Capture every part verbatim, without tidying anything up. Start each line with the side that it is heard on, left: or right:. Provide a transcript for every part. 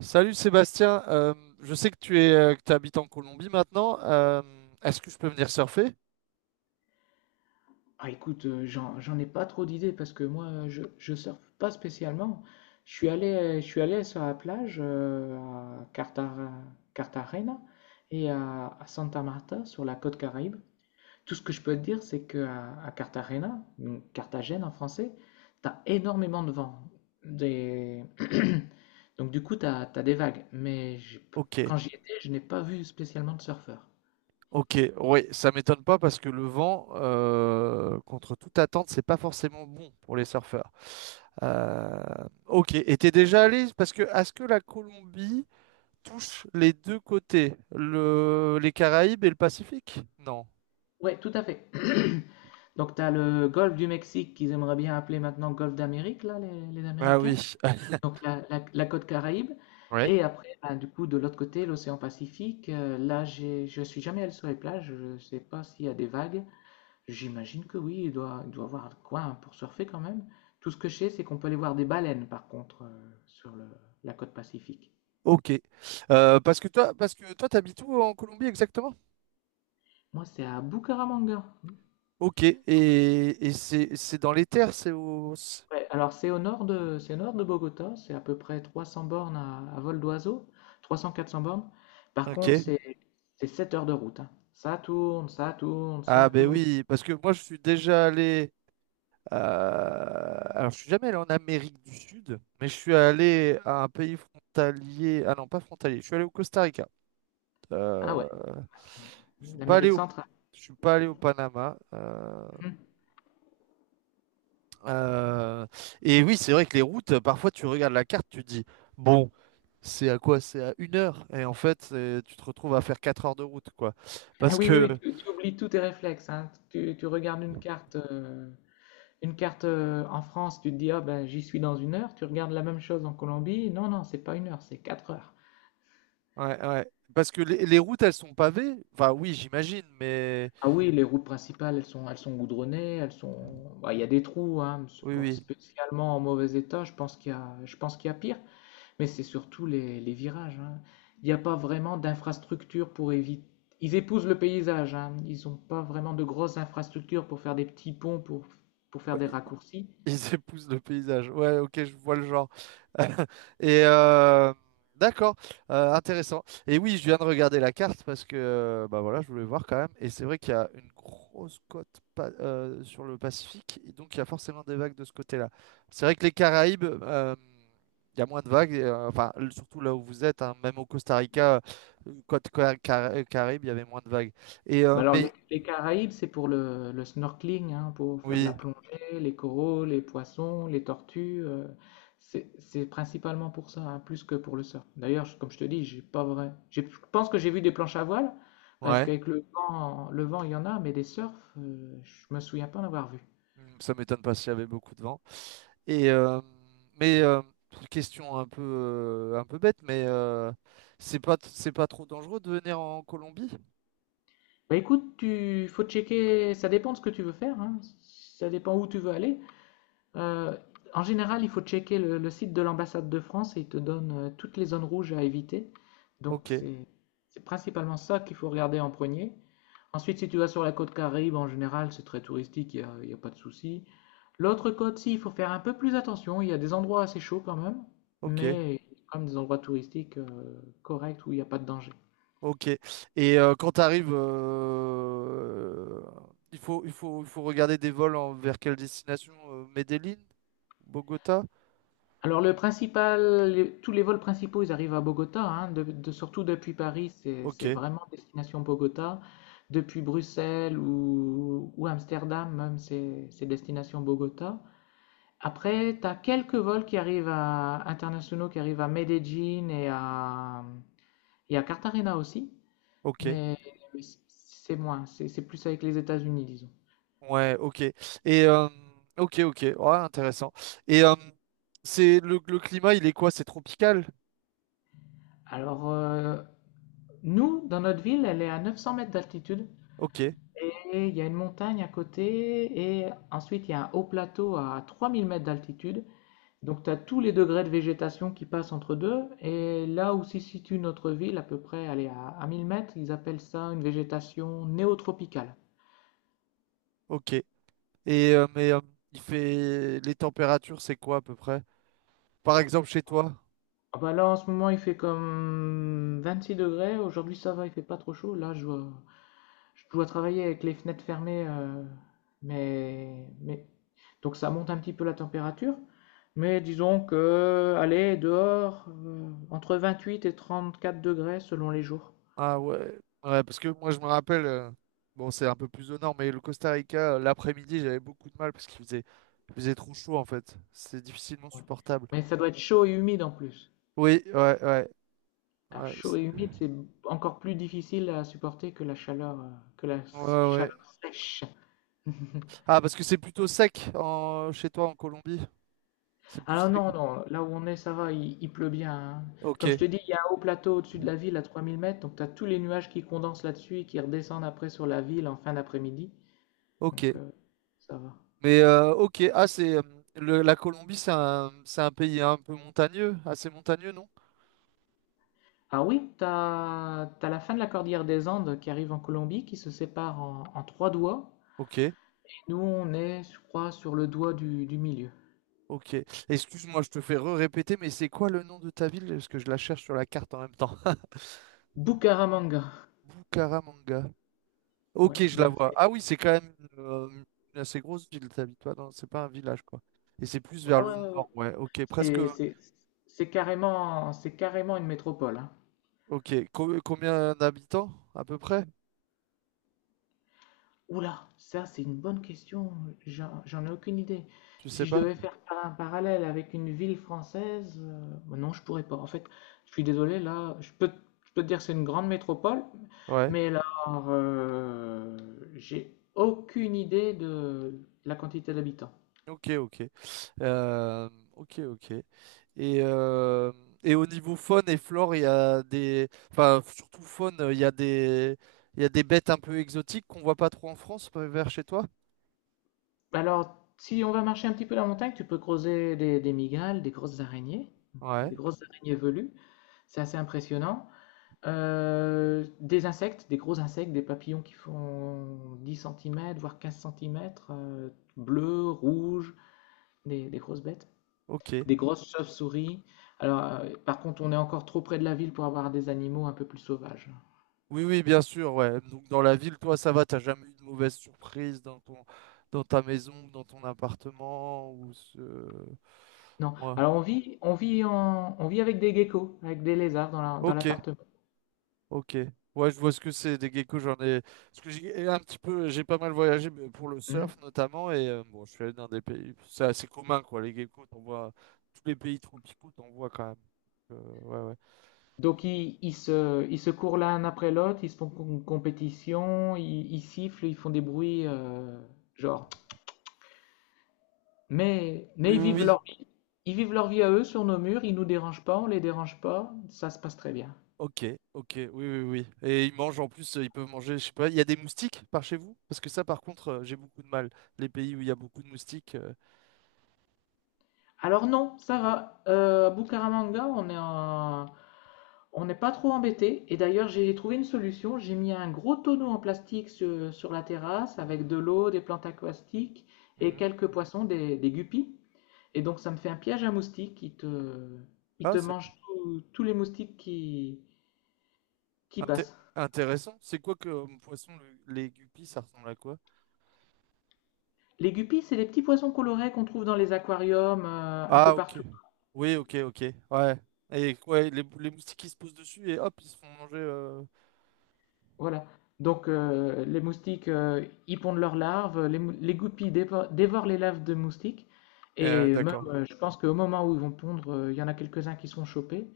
right: Salut Sébastien, Euh, je sais que tu es, euh, que tu habites en Colombie maintenant. Euh, est-ce que je peux venir surfer?
left: Ah, écoute, euh, j'en, j'en ai pas trop d'idées parce que moi, euh, je, je surfe pas spécialement. Je suis allé, je suis allé sur la plage euh, à Cartagena, Cartagena et à, à Santa Marta sur la côte Caraïbe. Tout ce que je peux te dire, c'est que à, à Cartagena, donc Carthagène en français, t'as énormément de vent. Des... Donc du coup, t'as, t'as des vagues. Mais j'ai-
right: Ok,
left: quand j'y étais, je n'ai pas vu spécialement de surfeurs.
right: ok, oui, ça m'étonne pas parce que le vent, euh, contre toute attente, c'est pas forcément bon pour les surfeurs. Euh, ok, et t'es déjà allé? Parce que est-ce que la Colombie touche les deux côtés, le, les Caraïbes et le Pacifique? Non.
left: Ouais, tout à fait. Donc, tu as le golfe du Mexique qu'ils aimeraient bien appeler maintenant golfe d'Amérique, là, les, les
right: Ah oui.
left: Américains. Donc, la, la- la côte Caraïbe.
right: Ouais.
left: Et après, ben, du coup, de l'autre côté, l'océan Pacifique. Euh, là, j'ai, je suis jamais allé sur les plages. Je ne sais pas s'il y a des vagues. J'imagine que oui, il doit, il doit y avoir de quoi hein, pour surfer quand même. Tout ce que je sais, c'est qu'on peut aller voir des baleines, par contre, euh, sur le- la côte Pacifique.
right: Ok. Euh, parce que toi, parce que toi, t'habites où en Colombie exactement?
left: Moi, c'est à Bucaramanga.
right: Ok. Et, et c'est c'est dans les terres, c'est au. C'est-
left: Ouais, alors c'est au nord de, c'est au nord de Bogota, c'est à peu près trois cents bornes à, à vol d'oiseau, trois cent à quatre cents bornes. Par
right: Ok.
left: contre, c'est, c'est sept heures de route, hein. Ça tourne, ça tourne, ça
right: Ah ben
left: tourne.
right: oui, parce que moi je suis déjà allé. euh, Alors je suis jamais allé en Amérique du Sud, mais je suis allé à un pays frontalier. Ah non, pas frontalier. Je suis allé au Costa Rica.
left: Ah ouais,
right: Euh, Je suis pas allé
left: l'Amérique
right: au.
left: centrale.
right: Je suis pas allé au Panama. euh,
left: Mhm.
right: euh, Et oui, c'est vrai que les routes, parfois tu regardes la carte, tu te dis, bon. C'est à quoi? C'est à une heure. Et en fait, c'est- tu te retrouves à faire quatre heures de route, quoi.
left: Ah
right: Parce
left: oui, oui, oui,
right: que,
left: tu, tu oublies tous tes réflexes, hein. Tu, tu regardes une carte, euh, une carte euh, en France, tu te dis, ah ben, j'y suis dans une heure. Tu regardes la même chose en Colombie. Non, non, c'est pas une heure, c'est quatre heures.
right: ouais, ouais. Parce que les, les routes, elles sont pavées. Enfin, oui, j'imagine, mais
left: Ah oui, les routes principales, elles sont, elles sont goudronnées, elles sont, bah, il y a des trous, hein, mais c'est
right: oui,
left: pas
right: oui.
left: spécialement en mauvais état. Je pense qu'il y a, je pense qu'il y a pire, mais c'est surtout les, les virages, hein. Il n'y a pas vraiment d'infrastructure pour éviter. Ils épousent le paysage, hein. Ils n'ont pas vraiment de grosses infrastructures pour faire des petits ponts, pour, pour faire des raccourcis.
right: Ils épousent le paysage. Ouais, ok, je vois le genre. Et euh, d'accord, euh, intéressant. Et oui, je viens de regarder la carte parce que euh, bah voilà, je voulais voir quand même. Et c'est vrai qu'il y a une grosse côte pa- euh, sur le Pacifique, et donc il y a forcément des vagues de ce côté-là. C'est vrai que les Caraïbes, euh, il y a moins de vagues, et, euh, enfin l- surtout là où vous êtes, hein, même au Costa Rica, euh, côte Ca- Cara- Caraïbe, il y avait moins de vagues. Et euh,
left: Bah alors,
right: mais
left: les, les Caraïbes, c'est pour le, le snorkeling, hein, pour faire de la
right: oui,
left: plongée, les coraux, les poissons, les tortues. euh, c'est c'est principalement pour ça, hein, plus que pour le surf. D'ailleurs, je- comme je te dis, j'ai pas vrai. J'ai- je pense que j'ai vu des planches à voile, parce
right: ouais,
left: qu'avec le vent, le vent, il y en a, mais des surfs, euh, je me souviens pas en avoir vu.
right: Hmm, ça m'étonne pas s'il y avait beaucoup de vent. Et euh, mais euh, question un peu euh, un peu bête, mais euh, c'est pas c'est pas trop dangereux de venir en Colombie?
left: Bah écoute, tu faut checker. Ça dépend de ce que tu veux faire, hein. Ça dépend où tu veux aller. Euh, en général, il faut checker le, le site de l'ambassade de France et il te donne euh, toutes les zones rouges à éviter. Donc
right: Ok,
left: c'est c'est principalement ça qu'il faut regarder en premier. Ensuite, si tu vas sur la côte Caraïbe, en général, c'est très touristique, il n'y a, il y a pas de souci. L'autre côte, si, il faut faire un peu plus attention. Il y a des endroits assez chauds quand même,
right: ok,
left: mais il y a quand même des endroits touristiques euh, corrects où il n'y a pas de danger.
right: ok. Et euh, quand tu arrives, il faut il faut il faut regarder des vols en- vers quelle destination? euh, Medellín, Bogota?
left: Alors le principal, les- tous les vols principaux, ils arrivent à Bogota, hein, de- de- surtout depuis Paris, c'est
right: Ok,
left: c'est vraiment destination Bogota. Depuis Bruxelles ou, ou Amsterdam, même, c'est c'est destination Bogota. Après, tu as quelques vols qui arrivent à, internationaux qui arrivent à Medellín et à, et à Cartagena aussi,
right: ok,
left: mais, mais c'est moins, c'est c'est plus avec les États-Unis, disons.
right: ouais, ok. Et euh, ok, ok, ouais, intéressant. Et euh, c'est le, le climat, il est quoi? C'est tropical?
left: Alors, euh, nous, dans notre ville, elle est à neuf cents mètres d'altitude.
right: Ok,
left: Et il y a une montagne à côté, et ensuite il y a un haut plateau à trois mille mètres d'altitude. Donc tu as tous les degrés de végétation qui passent entre deux. Et là où se situe notre ville, à peu près, elle est à, à mille mètres, ils appellent ça une végétation néotropicale.
right: ok. Et euh, mais euh, il fait les températures, c'est quoi à peu près? Par exemple chez toi?
left: Ah bah là en ce moment il fait comme vingt-six degrés, aujourd'hui ça va, il fait pas trop chaud. Là je vois, je dois travailler avec les fenêtres fermées, heu, mais mais donc ça monte un petit peu la température, mais disons que, allez, dehors, heu, entre vingt-huit et trente-quatre degrés selon les jours.
right: Ah ouais. Ouais, parce que moi je me rappelle, euh, bon c'est un peu plus au nord, mais le Costa Rica, euh, l'après-midi, j'avais beaucoup de mal parce qu'il faisait, il faisait trop chaud en fait. C'est difficilement
left: Ouais,
right: supportable.
left: mais ça doit être chaud et humide en plus.
right: Oui, ouais, ouais,
left: Alors
right: ouais.
left: chaud et
right: c'est-
left: humide, c'est encore plus difficile à supporter que la chaleur, heu, que la
right: Ouais, ouais.
left: chaleur sèche.
right: Ah, parce que c'est plutôt sec en… chez toi en Colombie. C'est plus
left: Alors
right: sec.
left: non, non, là où on est, ça va, il, il pleut bien, hein.
right: Ok,
left: Comme je te dis, il y a un haut plateau au-dessus de la ville à trois mille mètres, donc tu as tous les nuages qui condensent là-dessus et qui redescendent après sur la ville en fin d'après-midi.
right: ok.
left: Donc euh, Ça va.
right: Mais euh, ok, ah c'est euh, le- la Colombie, c'est un, c'est un pays un peu montagneux, assez montagneux, non?
left: Ah oui, tu as la fin de la cordillère des Andes qui arrive en Colombie, qui se sépare en, en trois doigts.
right: Ok.
left: Et nous, on est, je crois, sur le doigt du, du milieu.
right: Ok. Excuse-moi, je te fais re-répéter, mais c'est quoi le nom de ta ville? Parce que je la cherche sur la carte en même temps.
left: Bucaramanga.
right: Bucaramanga.
left: Ouais,
right: Ok, je la
left: donc
right: vois.
left: c'est
right: Ah oui, c'est quand même euh, une assez grosse ville, t'habites pas dans… C'est pas un village, quoi. Et c'est plus
left: ouais,
right: vers le
left: ouais, ouais,
right: nord,
left: ouais.
right: ouais. Ok, presque…
left: C'est c'est- c'est carrément, c'est carrément une métropole, hein.
right: Ok, Co- combien d'habitants, à peu près?
left: Oula, ça c'est une bonne question, j'en j'en ai aucune idée.
right: Tu sais
left: Si je
right: pas?
left: devais faire par- un parallèle avec une ville française, euh, bah non, je pourrais pas. En fait, je suis désolé, là, je peux, te je peux te dire que c'est une grande métropole,
right: Ouais.
left: mais là, euh, j'ai aucune idée de la quantité d'habitants.
right: Ok, ok. Euh, ok, ok. Et, euh, et au niveau faune et flore, il y a des… Enfin, surtout faune, il y a des… il y a des bêtes un peu exotiques qu'on voit pas trop en France, euh, vers chez toi?
left: Alors, si on va marcher un petit peu la montagne, tu peux creuser des, des migales, des grosses araignées,
right: Ouais,
left: des grosses araignées velues, c'est assez impressionnant. Euh, des insectes, des gros insectes, des papillons qui font dix centimètres voire quinze centimètres, bleus, rouges, des, des grosses bêtes,
right: ok.
left: des grosses chauves-souris. Alors, euh, par contre, on est encore trop près de la ville pour avoir des animaux un peu plus sauvages.
right: Oui, oui, bien sûr, ouais. Donc dans la ville, toi, ça va, t'as jamais eu de mauvaise surprise dans ton… dans ta maison, dans ton appartement ou ce…
left: Non.
right: Ouais.
left: Alors, on vit, on vit en- on vit avec des geckos, avec des lézards dans la- dans
right: Ok.
left: l'appartement.
right: Ok. Ouais, je vois ce que c'est des geckos. J'en ai. Parce que j'ai un petit peu, j'ai pas mal voyagé mais pour le
left: Hmm.
right: surf notamment. Et euh, bon, je suis allé dans des pays. C'est assez commun, quoi. Les geckos, t'en vois. Tous les pays tropicaux, t'en vois quand même. Donc, euh, ouais, ouais.
left: Donc, ils, ils se, ils se courent l'un après l'autre, ils se font une compétition, ils, ils sifflent, ils font des bruits, euh, genre. Mais, mais
right: Oui,
left: ils
right: oui,
left: vivent
right: oui.
left: leur vie. Ils vivent leur vie à eux sur nos murs, ils nous dérangent pas, on les dérange pas, ça se passe très bien.
right: Ok, ok. Oui, oui, oui. Et ils mangent en plus, euh, ils peuvent manger, je sais pas. Il y a des moustiques par chez vous? Parce que ça, par contre, euh, j'ai beaucoup de mal. Les pays où il y a beaucoup de moustiques. euh,
left: Alors non, ça va. Euh, à Bucaramanga, on est en- on n'est pas trop embêté. Et d'ailleurs, j'ai trouvé une solution. J'ai mis un gros tonneau en plastique sur, sur la terrasse avec de l'eau, des plantes aquatiques et
right: Mhm.
left: quelques poissons, des, des guppies. Et donc, ça me fait un piège à moustiques. Il te, il
right: Ah,
left: te
right: c'est
left: mange tous tous les moustiques qui, qui
right: inté-
left: passent.
right: intéressant. C'est quoi que euh, poisson le- les guppies, ça ressemble à quoi?
left: Les guppies, c'est les petits poissons colorés qu'on trouve dans les aquariums euh, un peu
right: Ah, ok.
left: partout.
right: Oui, ok, ok. Ouais. Et ouais, les, les moustiques qui se posent dessus et hop, ils se font manger. euh.
left: Voilà. Donc euh, les moustiques, euh, ils pondent leurs larves, les, mou- les guppies dévo- dévorent les larves de moustiques.
right: Euh,
left: Et même,
right: d'accord.
left: euh, je pense qu'au moment où ils vont pondre, euh, il y en a quelques-uns qui sont chopés.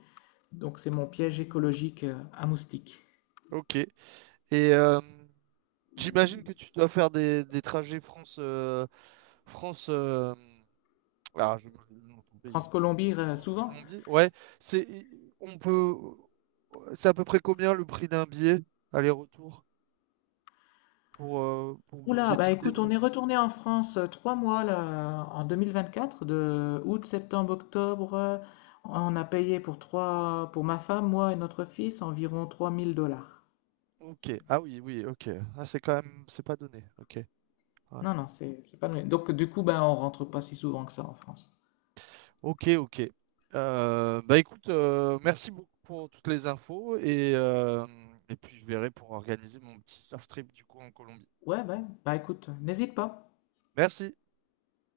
left: Donc c'est mon piège écologique euh, à moustiques.
right: Ok. Et euh, j'imagine que tu dois faire des, des trajets France, euh, France, euh, ah, je bouge le nom de ton pays.
left: France-Colombie, euh, souvent.
right: France-Colombie, ouais. C'est, on peut, c'est à peu près combien le prix d'un billet aller-retour pour, euh, pour
left: Oula, bah
right: budgétiser?
left: écoute, on est retourné en France euh, trois mois là, en deux mille vingt-quatre, de août, septembre, octobre. Euh, on a payé pour trois, pour ma femme, moi et notre fils, environ 3000 dollars.
right: Ok, ah oui, oui, ok. Ah, c'est quand même, c'est pas donné. Ok, ouais.
left: Non, non, c'est c'est pas donné. Donc du coup, ben, on rentre pas si souvent que ça en France.
right: Ok, ok. Euh, bah écoute, euh, merci beaucoup pour toutes les infos et, euh, et puis je verrai pour organiser mon petit surf trip du coup en Colombie.
left: Ouais, ouais, bah écoute, n'hésite pas.
right: Merci.